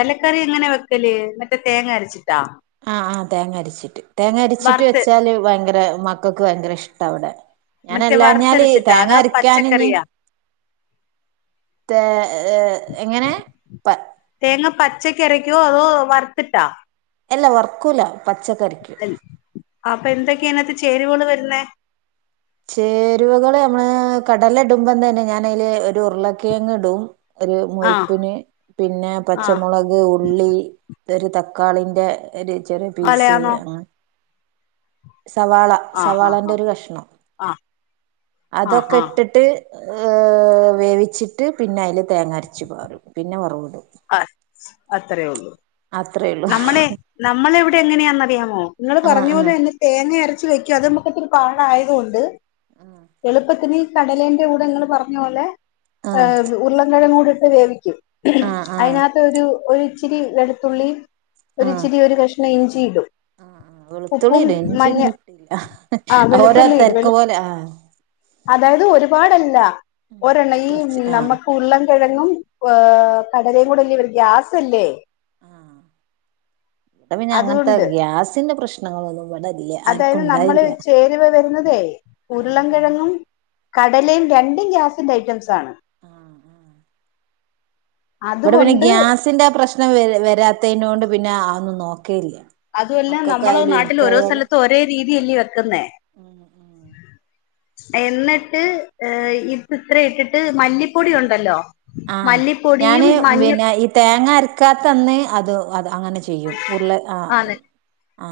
കടലക്കറിയെങ്ങന വെക്കല് മറ്റേ തേങ്ങ അരച്ചി ആ ആ തേങ്ങരിച്ചിട്ട് തേങ്ങരിച്ചിട്ട് വറുത്ത് വെച്ചാല് ഭയങ്കര മക്കക്ക് ഭയങ്കര ഇഷ്ടവിടെ. മറ്റേ ഞാനല്ലാഞ്ഞാല് വറുത്തരച്ചിട്ടാ അതോ തേങ്ങരക്കാനിഞ്ഞ് പച്ചക്കറിയാ തെ ഏ എങ്ങനെ പ പച്ചയ്ക്കരയ്ക്കുവോ അതോ വറുത്തിട്ടാ അല്ല വറക്കൂല പച്ചക്കരക്കും അപ്പന്തെക്കെയതിനകത്ത് ചേരുവോള് വരുന്നേ ചേരുവകള് നമ്മള് കടലയിടുമ്പോത്തന്നെ ഞാനതില് ഒരു ഉരുളകിഴങ്ങയിടും. ഒരു ആഹ് മുഴുപ്പിന് പിന്നെ ആഹ് പച്ചമൊളക് ഉള്ളി ഒരു തക്കാളിൻ്റെ ഒര് ചെറിയ പീസ് വലയാന്നോ സവാള ആഹ് സവാളന്റെ ആഹ് ഒരു കഷ്ണം ആഹ് ആഹ് ആഹ് അതൊക്കെ ഇട്ടിട്ട് ഏഹ് വേവിച്ചിട്ട് പിന്നെ അതിൽ തേങ്ങ അരച്ച് പാറും പിന്നെ വറവിടും അ അത്രേ ഉള്ളു അത്രേ ഉള്ളൂ നമ്മളെ നമ്മളെവിടെ എങ്ങനെയാെന്നറിയാമോ നിങ്ങൾ ആഹ് പറഞ്ഞ പോലെ തന്നെ തേങ്ങായര ച്ച് വെക്കും അത് നമക്ക്ത്തി പാട് ആയതുകൊണ്ട് ആഹ് എളുപത്തിന് കടലേന്റെ കൂടെ ങ്ങള് പറഞ്ഞ പോലെ ഏ ആഹ് ഉരുളകെഴങ്ങൂടി ട്ട് വേവിക്കും ആഹ് ആഹ് ആഹ് അയ്നത്തൊരു ഒരിച്ചിരി വെളുത്തുള്ളി ആഹ് ഒരുച്ചിരി ഒരു കഷ പിന്നെ ഇഞ്ചിടും വെളുത്തുള്ളി ഇടും ഇഞ്ചിന്നിട്ടില്ല ആ ഓരോ വെളുത്തുള്ളി ഇടും തെരക്ക് വെളു പോലെ ആ അതായത് ഒരുപാടല്ല ഒരെണ്ണം ഈ കൊറച്ച് ആഹ് നമ്മക്ക് ഉരുളക്കിഴങ്ങും ഓ കടലയും കൂടെ [unintelligible] ഗ്യാസല്ലേ ആഹ് ഇവിടെ പിന്നെ അങ്ങനത്തെ അതുകൊണ്ട് ഗ്യാസിന്റെ പ്രശ്നങ്ങളൊന്നും ഇവിടെ ഇല്ല ആർക്കും അതായത് നമ്മള് ഉണ്ടായില്ല ചേരുവ വരുന്നതേ ആഹ് ഉരുളകിഴങ്ങും ആഹ് കടലേം രണ്ടും ഗ്യാസിന്റെ ഐറ്റംസാണ് ആഹ് ആഹ് ഇവിടെ പിന്നെ അതുകൊണ്ട് ഗ്യാസിന്റെ ആ പ്രശ്ന നം വ വരാത്തതിനോട് പിന്നെ അഅ് ന്നും നോ അതു അല്ല നമ്മള് നാട്ടിൽ ഓരോ എനിക്കായാലും സ്ഥലത്തും ഒരേ രീ തിയല്യോ ക്ക്ന്നേ ഉം ഉം എന്നിട്ട് ഇത് ഇത്ര ഇട്ടിട്ട് മല്ലിപ്പൊടി ഉണ്ടല്ലോ ആ മല്ലിപ്പൊടിയും ഞാന് മഞ്ഞ പിന്നെ ഈ തേങ്ങ അരക്കാത്തന്ന് അതൊ അത് അങ്ങനെ ചെയ്യും ഉരുള ആ ആണ് ആ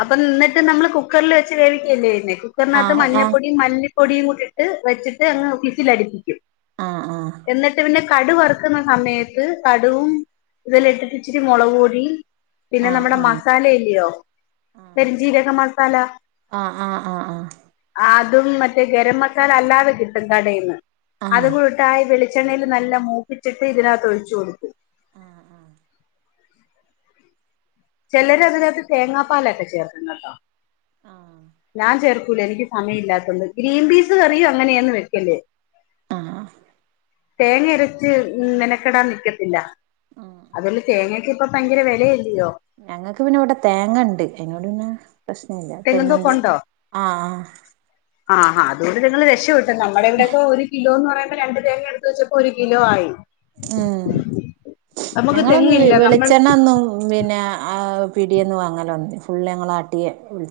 അപ്പൊ നിന്നിട്ട് നമ്മള് കുക്കറിൽ വെച്ച് വേവിക്കല്ലേ ചെയ്യുന്നേ കുക്കറിനകത്ത് ആഹ് ആഹ് മഞ്ഞപ്പൊടിയും മല്ലി പൊടിയും കൂടി ട്ട് വെച്ചിട്ട് അങ്ങ് ഫിസിലടിപ്പിക്കും ആഹ് ആഹ് എന്നിട്ട് പിന്നെ കടു വറക്ക്ന്ന സമയത്ത് കടുകും ഇതെല്ലാം ഇട്ടിട്ട് ഇച്ചിരി മുളക്പൊടിം പിന്നെ ആഹ് നമ്മുടെ ആഹ് മസാല ഇല്യോ പെരും ജീരകം മസാല ആ ആ ആ ആ അതും മറ്റേ ഖരം മസാല അല്ലാതെ കിട്ടും കടേന്ന് ആഹ് അതുംകൂടെയിട്ടായി വെളി വെളിച്ചെണ്ണയിൽ നല്ല മൂപ്പിച്ചിട്ട് ഇതിനകത്ത് ഒഴിച്ചു കൊടുക്കും. ചിലര് അതിനകത്ത് തേങ്ങാപ്പാലൊക്കെ ചേർക്കും കേട്ടോ. ആഹ് ഞാൻ ചേർ ക്കൂല എനിക്ക് സമയം ഇല്ലാത്തോണ്ട് ഗ്രീൻ പീസ് കറിയും അങ്ങനെയാന്ന് വെക്കല് ആഹ് ആഹ് തേങ്ങ അരച്ച് മെനക്കെടാൻ നിക്കത്തില്ല ആഹ് അതെല്ല തേങ്ങക്ക് ഇപ്പം ഭയങ്കര വിലയല്ലിയോ ഞങ്ങൾക്ക് പിന്നെ ഇവിടെ തേങ്ങ ഉണ്ട് അതുകൊണ്ട് പിന്നെ. പ്രശ്ന ഇല്ല തേങ്ങുണ്ട് തെങ്ങുന്തോപ്പുണ്ടോ ആഹ് ആഹ് ആഹ് അതുകൊണ്ട് നിങ്ങള് രക്ഷ പെട്ടു. നമ്മുടെ ഇവിടെയൊക്കെ ഒരു കിലോ എന്ന് പറയുമ്പോൾ രണ്ട് തേങ്ങ എടുത്ത് വെച്ചപ്പോ ഒരു കിലോ ആയി. ഉം നമുക്ക് ഞങ്ങളൊന്നും തെങ്ങില്ല നമ്മൾ വെളിച്ചെണ്ണ ഒന്നും മിന്നെ അത് പീടിയേന്ന് വാങ്ങലാണ് ഫുള്ള് ഞങ്ങൾ ആട്ടിയെ വെളി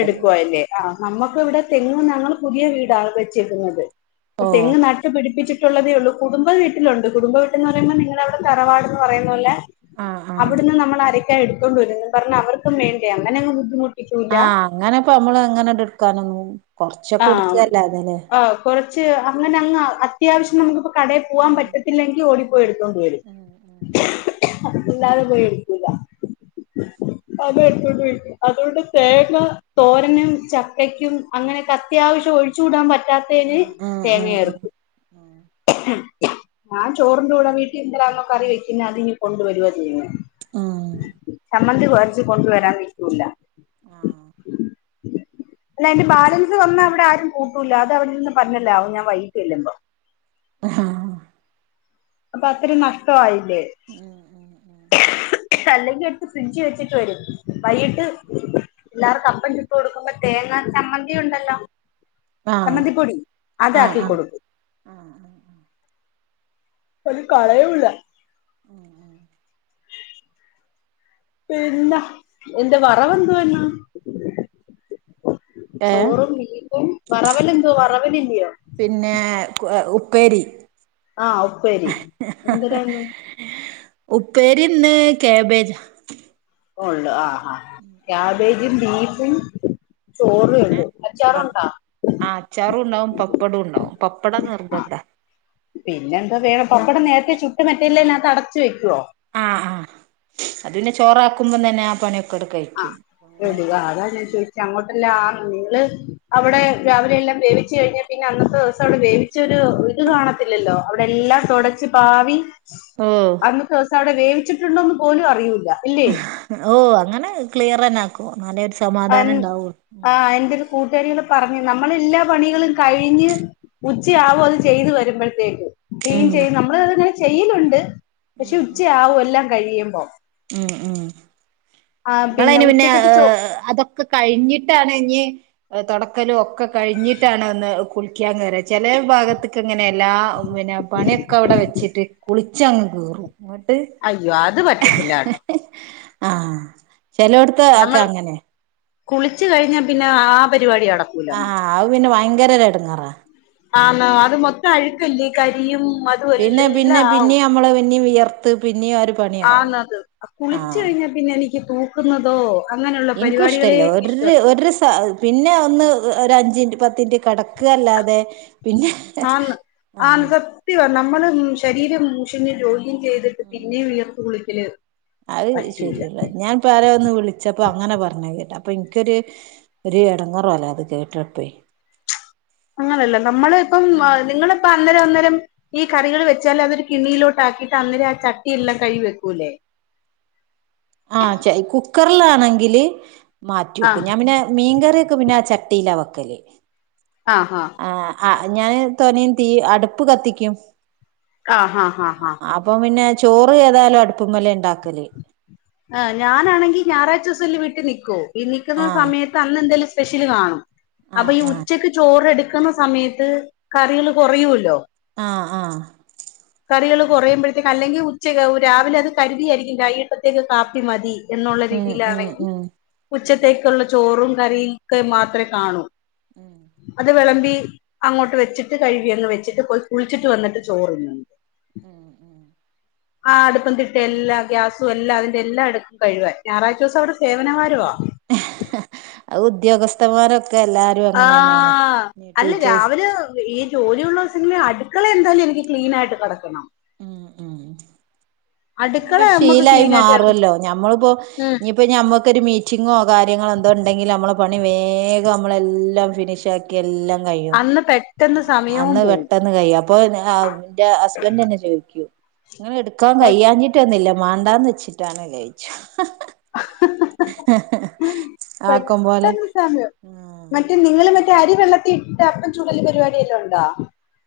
എടുക്കുവാല്ലേ ആ നമ്മക്ക് ഇവിടെ തെങ്ങ് ഞങ്ങൾ പുതിയ വീടാണ് വെച്ചേക്കുന്നത്. ഇപ്പ ഓഹ് തെങ്ങ് നട്ട് പിടിപ്പിച്ച് ട്ടുള്ളതേള്ളു കുടുംബ വീട്ടിലുണ്ട് കുടുംബ വീട്ടന്ന് പറയുമ്പോ നിങ്ങളവിടെ തറവാട്ന്ന് പറയുന്ന പോലെ ആഹ് ആഹ് അവിടുന്ന് നമ്മൾ അര ക്കെ എടുത്തോണ്ട് വെരുംന്ന് പറഞ്ഞ അവർക്കും വേണ്ടെ അങ്ങെനങ്ങ് ബുദ്ധിമു കിട്ടൂല ങ്ങനെപ്പം നമ്മള് അങ്ങനെണ്ട് എട് ക്കാനൊന്നും ആ ആ കൊറച്ച് അങ്ങനങ്ങ് അ ത്യാവശ്യം നമുക്ക് ഇപ്പം കടയിൽ പോവാൻ ഉം പറ്റത്തില്ലെങ്കിൽ ഓടി പോയ് എടുത്തോണ്ട് വരും. ഉം ഉം ഇല്ലാതെ പോയി എടുക്കൂല അത് എടുത്തോണ്ട് പോയി അതോണ്ട് തേങ്ങ തോരനും ചക്കക്കും അങ്ങനെ അത്യാവശ്യം ഒഴിച്ചു കൂടാൻ പറ്റാ പറ്റാത്തേന് ഉം ഉം ഉം തേങ്ങയരക്കും. ഞാൻ ചോറിന്റെ കൂടെ വീട്ടിൽ എന്തിലാണോ കറി വെക്ക്ന്നെ അത് ഇങ്ങ് കൊണ്ട് വെരുവാ ചെയ്യുന്നെ ഉം ഉം ഉം മ്മന്തി കുറച്ച് കൊണ്ടുവരാൻനിക്കൂല ഉം അല്ല അതിന്റെ ബാലൻ സ് വന്ന അവിടെ ആരും കൂട്ടൂല അത് അവിടെ നിന്ന് പന്നാലാവും ഞൻ വൈകിട്ട് ചെല്ലുമ്പോ. ഹ് ആഹ് ആഹ് അപ്പൊഅത്തിരിം നഷ്ടമായി അതെ ഉം ഉം ഉം അല്ലങ്കിലെടുത്ത് ഫ്രിഡ്ജ് വെച്ചിട്ട് വരും ഉം വൈകിട്ട് എല്ലാർക്കും അപ്പം ചുട്ടു കൊടുക്കുമ്പോ തേങ്ങാ ചമ്മന്തി ഉണ്ടല്ലോ ആഹ് ചമ്മന്തിപ്പൊടി ആഹ് ആഹ് അതാക്കിക്കൊടുക്കും ഓര് കളയൂല്ല [unintelligible] പിന്നെ എന്താ വറവെന്തുവാ ഇന്ന് ഏഹ് ചോറും ബീഫും വറവല് എന്തുവാ വറവൽഇല്യോ യോ പിന്നെ ഉപ്പേരി ആ ഉപ്പേരി എന്തോരായിന്നു ഉപ്പേരി ഇന്ന് കാബേജാ ഒള്ളു ആ ഉം ഉം ക്യാബേജും ബീഫും ചോറേ പിന്നെ ഉള്ളൂ അച്ചാറുണ്ടോ ആ അച്ചാറും ഉണ്ടാവും പപ്പടം ഉണ്ടാവും. പപ്പടം നിർബന്ധമാ പിന്നെ എന്താ വേറെ പപ്പടം നേരത്തെ ചുട്ടും മറ്റേല്ലതിനകത്ത് അടച്ചു വെക്കുവോ? ആഹ് ആ അത് പിന്നെ ചോറാക്കുമ്പോം തന്നെ ആ പണിയൊക്കെ- അങ്ങട് ആഹ കഴിക്കും പിന്നെ ഇടുക അതാ ഞാൻ ചോദി- അങ്ങോട്ടല്ലാം ആണ് നിങ്ങള് അവിടെ രാവിലെ എല്ലാം വേവിച്ചു കഴിഞ്ഞാ പിന്നെ അന്നത്തെ ദിവസം അവിടെ വേവിച്ചരു ഇത് കാണത്തില്ലല്ലോ അവിടെ എല്ലാം തൊടച്ച് പാവി- ഓ അന്നൊത്തെ ദിവസം അവിടെ വേ- വിച്ചിട്ടുണ്ടന്ന് പോലും അറിയൂല്ല ഇല്ലേ ഓ അങ്ങനെ ക്ലിയർനാക്കും അന്നാലെ ഒരു ആ സമാധാനം എന്റ ഉണ്ടാവുള്ളൂ എന്റെരു കൂട്ടുകാരികള് പറഞ്ഞ- അനമ്മള് എല്ലാ പണികളും കഴിഞ്ഞ് ഉച്ചയാവും അത് ചെയ്ത് വരുമ്പോഴത്തേക്കും ചെയ്യും ഉം ചെയ്യും നമ്മള് അതിനെ ചെയ്യലുണ്ട് പക്ഷെ ഉം ഉം ഉച്ചയാവും എല്ലാം- കഴിയുമ്പോ ഉം ഉം ആഹ് ഞങ്ങളതിന് പിന്നെ ഉച്ചക്കത്തെ ചോ അതൊ- കഴിഞ്ഞിട്ടാണ് ഇനി തൊടക്കലും കഴിഞ്ഞിട്ടാണ് ഒന്ന് കുളിക്കാൻ കേറുക ചെല ഭാഗത്ത് തെ- ഇങ്ങനെ എല്ലാ പിന്നെ പണിയൊക്കെ അവിടെ വെച്ചിട്ട് കുളി- ചെങ്ങന്നൂർ അയ്യോ അത് പറ്റത്തില്ല ല്ലാട്ടോ ആഹ് ചെലോടുത്ത് ഒക്കെ അങ്ങനെയാണ് കുളിച്ചു കഴിഞ്ഞ പിന്നെ ആ പരിപാടിയാണ് ആ ആ അപിന്നെ വയ ങ്കരഒരട്ങേറാ ആണോ അത് മൊത്തം അഴുക്കല്ലേ കരിയും അതും പിന്നെ എല്ലാം പിന്നെ പിന്നെ നമ്മള് പിന്ന വിയർ ത്ത് പി ആന്ന് അത് കുളിച്ച കഴിഞ്ഞ പിന്നെ എനിക്ക്. തൂക്കുന്നതോ അങ്ങനെയുള്ള ഇൻക്കും പരിപാടികളെ ഇഷ്ടല്ല ഒര് എനിക്കിഷ്ടല്ല ഒര് സ പിന്നെ ഒന്ന് ഓരഞ്ച് ൻറ്റ് പ ത്തിന്റ്റ് കിടക്കല്ലാതെ ആന്ന് ആന്ന് സത്യ നമ്മള് ശരീരം മുഷിഞ്ഞ് ചെയ്തിട്ട് ഉം പിന്നെ വിയർത്തു കുളി ല് പി - അത് ശരിയല്ലാ ഞാൻ ഇപ്പൊ ആരെ ഒന്ന് വിളിച്ച പ്പൊ അങ്ങനെ പറഞ്ഞ കേട്ട് അപ്പൊ ഇനിക്കൊരു ഒരു എടങ്ങേറ് പോലെ അത് കേട്ടപ്പോ. അങ്ങനെയല്ല നമ്മള ഇപ്പം നിങ്ങളിപ്പം അ ന്നേരം അന്നരം ഈ കറികൾ വെച്ചാൽ അതൊരു കിണ്ണിയിലോട്ട് ആക്കിട്ട് അന്നേരം ആ ചട്ടിയെല്ലാം കഴികി വെക്കൂല്ലേ ആ ച കു ക്കർലാണെങ്കില് മാറ്റി ആഹ് വെക്കും ഞാൻ പിന്നെ മീൻകറി ഒക്കെ പിന്നാ ചട്ടിയില വക്കല് ആ ഹാ ആ ഞാന് തോനീ തീ അടുപ്പ് കത്തിക്കും ആ ഹാ ഹാ ഹാ ഹാ അപ്പൊ ഹാ പിന്നെ ചോറ് ഏതായാലും അടുപ്പുമലെണ്ടാക ആ ഞാനാണെങ്കിൽ ഞായറാഴ്ച്ചസം ലിവി ത്തി നിക്കോ ഈ നിക്കുന്ന ആ സമയത്ത് അന്ന് എന്തേലും സ്പെഷ്യൽ കാണും ആ അപ്പം ഈ ആ ഉച്ചയ്ക്ക് ചോറ്ടുക്ക ക്കുന്ന സമയത്ത് കറികൾ കുറയോലോ. ആ ആ കറികൾ കുറയുമ്പോഴത്തേക്കും അല്ലെങ്കിൽ ഉച്ചയുയൊക്കെ രാവിലെ അത് കരുതിയിരിക്കും വൈകിട്ടല്തേക്ക് കാപ്പി മതി എന്നുള്ള ഉം ഉം രീതിയിലാണെങ്കിൽ ഉം ഉം ഉച്ചത്തേക്കുള്ള ചോറും- കറിക്ക് മാത്രമേ കാണൂ ഉം അത് വിളമ്പി - അങ്ങോട്ട് വെച്ചിട്ട് കഴുകിയ വെച്ചിട്ട് പോയി കുളിച്ചിട്ട് വന്നിട്ട് ചോറുന്ന് [inaudible] ആ അടുപ്പം തിട്ട എല്ലാ ഗ്യാസ്- എല്ല അതിന്റെ എല്ലാം എടുക്കും കഴുകാൻ ഞായറാഴ്ച ദിവസം അവിടെ സേവനവാരവാ ആഹ് ഉദ്യോഗസ്ഥമാരൊക്കെ - ആ അല്ല ടീച്ചേഴ്സ് രാവിലെ ഈ ജോലിയുള്ള ദിസങ്ങളിലെ അടു- അടുക്കള എന്തായാലും എനിക്ക് ക്ലീനായിട്ട് കടക്കണം ഉം ഉം [inaudible] അങ്ങനെ അടുക്കള ഒരു നമ്മക്ക് ശീലായി ക്ലീൻ ആയിട്ട് കിട മാറേല്ലോ നമ്മളിപ്പോ ഉം ഇഞ്ഞിയിപ്പോ ഞമ്മക്കൊരു മീറ്റിങ്ങോ കാര്യങ്ങളോ എന്തോ ഉണ്ടെങ്കിലും നമ്മള പണി വേഗം നമ്മളെല്ലാം ഫിനിഷ് ആക്കി എല്ലാം- കഴിയും അന്ന് ആ പെട്ടെന്ന് സമയവും അന്ന് പോവും പെട്ടെന്ന് കഴും അപ്പൊ എന്റെ ഹസ്ബൻറ് എന്നന്നെ ചോദിക്കു- നിങ്ങൾ എടുക്കാൻ പെ കഴ്യാൻ കില്ല [unintelligible] വേണ്ടാന്ന് വെച്ചിട്ടാണ് കഴിച്ചത് ഹഹഹ ആക്കം പോലെ പെട്ടെന്ന് സാമ്യോ [unintelligible] മറ്റേ നിങ്ങൾ മറ്റ അരി വെള്ളത്തി ഇട്ട അപ്പം ചൂടല് പരിപാടി വലോ ഉണ്ടോ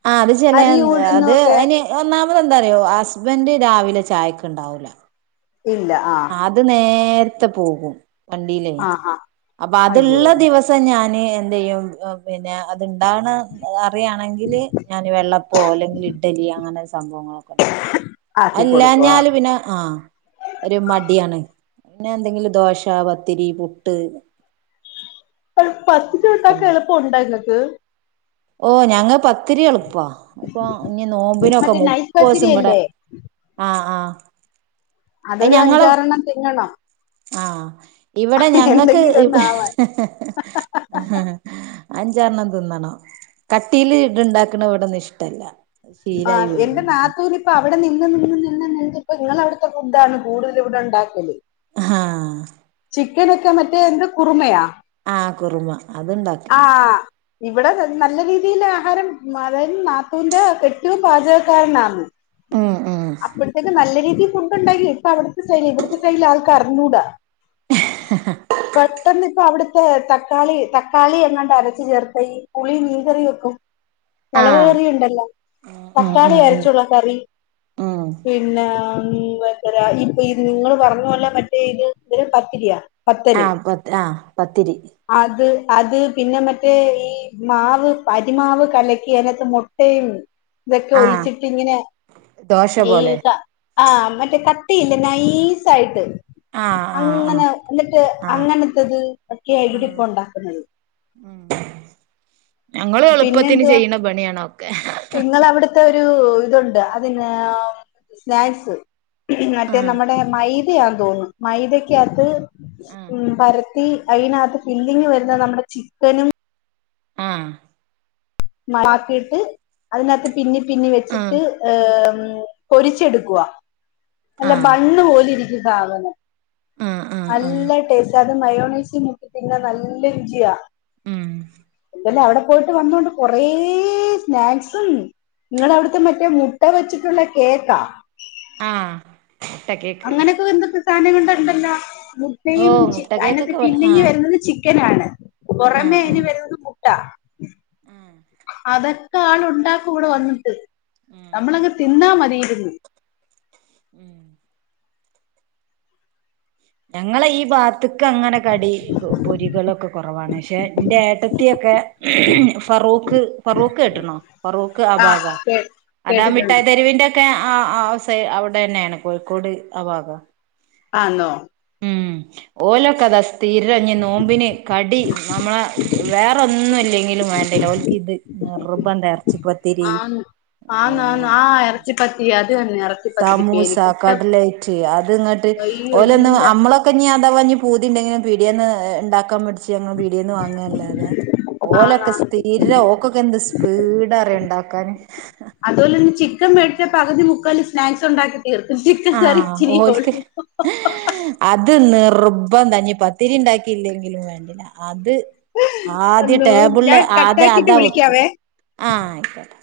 ആ അത് ചെല അരി ഉഴുന്നും അത് ഒക്കെ അയിന് ഒന്നാ നമ്മെന്താറിയോ [unintelligible] ഹസ്ബൻഡ് രാവിലെ ചായക്ക് ഇണ്ടാവൂല ഇല്ല ആഹ് അത് നേര നേരത്തെ പോകും വണ്ടില്ലേ ആഹ് ആഹ് അപ്പൊ അയ്യോ അത്ഇള്ള ദിവസം ഞാന്- എന്ത്യ്യും പിന്നെ അത് ഇണ്ടണ പറയാണെങ്കിൽ ഞാൻ വെള്ളപ്പോ അല്ലെങ്കിൽ ഇഡലി അങ്ങനെ സംഭവങ്ങളൊക്കെ ഉണ്ടാക്കും ആക്കി കൊടുക്കും ആഹ് അല്ലാഞ്ഞൽ പിന്നെ ആ- മടിയാണ് പിന്നെ എന്തെങ്കിലും ദോശ, പത്തിരി, പുട്ട് പത്തിരി ഒക്കെ ഉണ്ടാകൻ ഉണ്ടാക്കും എളുപ്പം ഉണ്ടാക്കം ആഏ [unintelligible] ഓ ഞങ്ങൾക്ക് പത്തിരി എളുപ്പ ഇപ്പൊ ഇഞ് നോമ്പിനൊക്കെ മറ്റേ മുപ്പത് നൈസ് ദിവസം ഇവിടെ പത്തിരിയല്ലേ ആ ആഹ അതൊരു അഞ്ചാറെണ്ണം തിങ്ങണം ആഹ ഇവെടെ ഞങ്ങക്ക് എന്തെങ്കിലും ഒന്ന് ആവാൻ അഞ്ചാറണ്ണം തിന്നണം, കട്ടീല് ഇട്ണ്ടാക്കണ ഇവിടന്നും ഇഷ്ടല്ല. ആ ശീലായി എന്റെ പോയിന് നാത്തുന് ഇപ്പ അവടെ നിന്ന് നിന്ന് നിന്ന് നിന്ന് പ്പോ നിങ്ങളവിടുത്തെ ഫുഡാണ് കൂടുതൽ ഇവിടെ ഇണ്ടാക്കല്. ആഹാ ചിക്കൻ ഒക്കെ മറ്റേ എന്ത് കുറുമയാ ആ കുറുമ അത് ആ ഇണ്ടാക്കണ്ട്. ഇവിടെ നല് നല്ല രീതിയില് ആഹാരം അതായത് നാത്തൂന്റെ കെട് രു പാചകക്കാരനാന്ന്. ഉം ഉം അപ്പഴത്തൊക്കെ നല്ല രീ ഈ ഫുഡ് ഉണ്ടാക്കി ഇപ്പ അവിടുത്തെ ശൈലി ഇവിടുത്തെ ശൈലി ആൾക്കറിഞ്ഞൂടാ. പെട്ടെന്ന് ഇപ്പോ അവിട്ത് ത് തക്കാളി തക്കാളി എങ്ങാണ്ട് അരച്ച ചേർത്ത ഈ പുളി മീൻകറി വെക്കും. ആ മൊളക് കറിയുണ്ടല്ലോ. ഉം തക്കാളി ഉം ഉം അരച്ചുള്ള കറി ഉം പിന്നെ ആ [unintelligible] നിങ്ങള് പറഞ്ഞ പോലെ മറ്റേ ഇത് ഇ പത്തിരിയ ആ പത്ത് ആഹ് പത്തിരി അത് അത് പിന്നെ മറ്റേ ഈ മാവ് അരിമാവ് കലക്കി അതിനാത്ത് മൊട്ടയും ഇതൊക്കെ ആ ഒഴിച്ചിട്ട് ഇങ്ങനെ ദോശ ഈ പോലെ ക ആ മറ്റേ ക ട്ടിയിണ്ട് നൈസായിട്ട് ആ ആ ആ അങ്ങനെ എന്നിട്ട് ആ അങ്ങനത്തത് ഒക്കെയ ആ ഇവിടെ ഇപ്പോ ഒണ്ടാക്കുന്നത്. ഉം ഞങ്ങള് എളുപ്പത്തിന് ചെയ്യുന്ന പണിയാണോ. നിങ്ങളവിടുത്തെ ഒരു ഇതുണ്ട് അതിനാ സ്നാക്സ് ആ മറ്റേ നമ്മടെ മൈ ക്യാന്ന് തോന്നുന്നു മൈദയ്ക്കാത്ത് ആ മ് പര ത്തി അയിനാത്ത് ഫില്ലിങ് വരുന്ന നമ്മടെ ചിക്കനും ആ മാക്കിട്ട് അതിനാത്ത് പിന്നി പിന്നി ആ വെച്ചിട്ട് ഏ പൊരിച്ചെടുക്കുവാ. ആ അല്ല ബണ്ണ് പോലിരി ഭാവനം. ആ ആ നല്ല ടേസ്റ്റാണ് അത് മയോണേസി മുക്കി തിന്നാൻ നല്ല രുചിയ ഉം അല്ല അവിടെ പോയിട്ട് വന്നുകൊണ്ട് കൂറേ സ്നാക്സും നിങ്ങളവിടുത്തെ മറ്റേ മുട്ട വെച്ചിട്ടുള്ള കേക്കാ ആ മുട്ട കേക്ക് അങ്ങനെയൊക്കെ വെന്തൊക്ക് സാധനം കൊണ്ട് ഒണ്ടല്ലോ ഓ മുട്ടയും മുട്ട അതിനകത്ത് കേക്കൊക്കെ ഇവിടെ ആ പിന്നെങ്കി വരുന്നത് ചി കെനാണ് ആ പുറമെ ആ അയ്ന് [unintelligible] ട്ട ആ ഉം അതൊക്കെ ആൾ ഉണ്ടാക്കും ഇവിടെ വന്നിട്ട് നമ്മളങ്ങ് തിന്നാ മതി ഇരുന്ന് ഉം ഞങ്ങള് ഈ ഭാഗ അക്ക് അങ്ങനെ കടി പൊരികളൊക്കെ കുറവാണ് പക്ഷെ എന്റെ ഏട്ടത്തിയൊക്കെ ഫറൂക്ക് ഫറൂക്ക് കേട്ടക്ക്ണോ ഫറൂക്ക് ആഹ് ആഭാഗാ കേ അതാ കേട്ടിട്ടുണ്ട് മിഠായി തെരുവിന്റെ ഒക്കെ ആ ആ സൈ അവിടെ തന്നെയാണ് കോഴിക്കോട് ആ ഭാഗാ ആന്നോ ഉം ഓലൊക്കെ അതാ സ്ഥിരം ഇഞ്ഞി നോമ്പിന് കടി നമ്മളെ വേറൊന്നും ഇല്ലെങ്കിലും വേണ്ടില്ല ഓല്ക്ക് ഇത് നിർബന്ധാ ഇറച്ചിപ്പത്തിരി ആന്ന് പിന്നെ ആന്നാന്ന് ആ ഇറച്ചിപ്പത്തിരി അത് തന്നെ ഇറച്ചിപ്പത്തിരി സമൂസ പേര് മുട്ട കട്ലേറ്റ് അത് ഇങ്ങട്ട് അയ്യോ ഓലൊന്നും എല്ലാ അമ്മളൊക്കെ ഇഞ്ഞിയാ- ഥവാ പൂതി ഉണ്ടെങ്കിലും പിടിയേന്ന് ഇണ്ടാക്കാൻ മേട് ച്ച് പീടിയേന്ന് വാങ്ങയല്ലാതെ ഓലൊക്കെ ആന്നാന്ന് സ്ഥിരം ഓക്കൊക്കെന്ത് സ്പീഡാ അറിയൊ ഒണ്ടാക്കാന് അതുപോലെ തന്നെ ചിക്കൻ മേടിച്ച പകുതി മുക്കാല് സ്നാക്സ് ഒണ്ടാക്കി തീർക്കും ചിക്കൻ കറി ഇച്ചിരി ഓൽക്ക് ഒള്ളു ബന്ധാ ഇനി പത്തിരി ഇണ്ടാക്കിയില്ലെങ്കിലും വേണ്ടില്ല അത് ആദ്യം അള്ളോ ടേബിളിൽ ഞാൻ ആദ്യ കട്ടാക്കിട്ട് അതാ വെക്കാ വിളിക്കാവേ ആ ആയിക്കോട്ടെ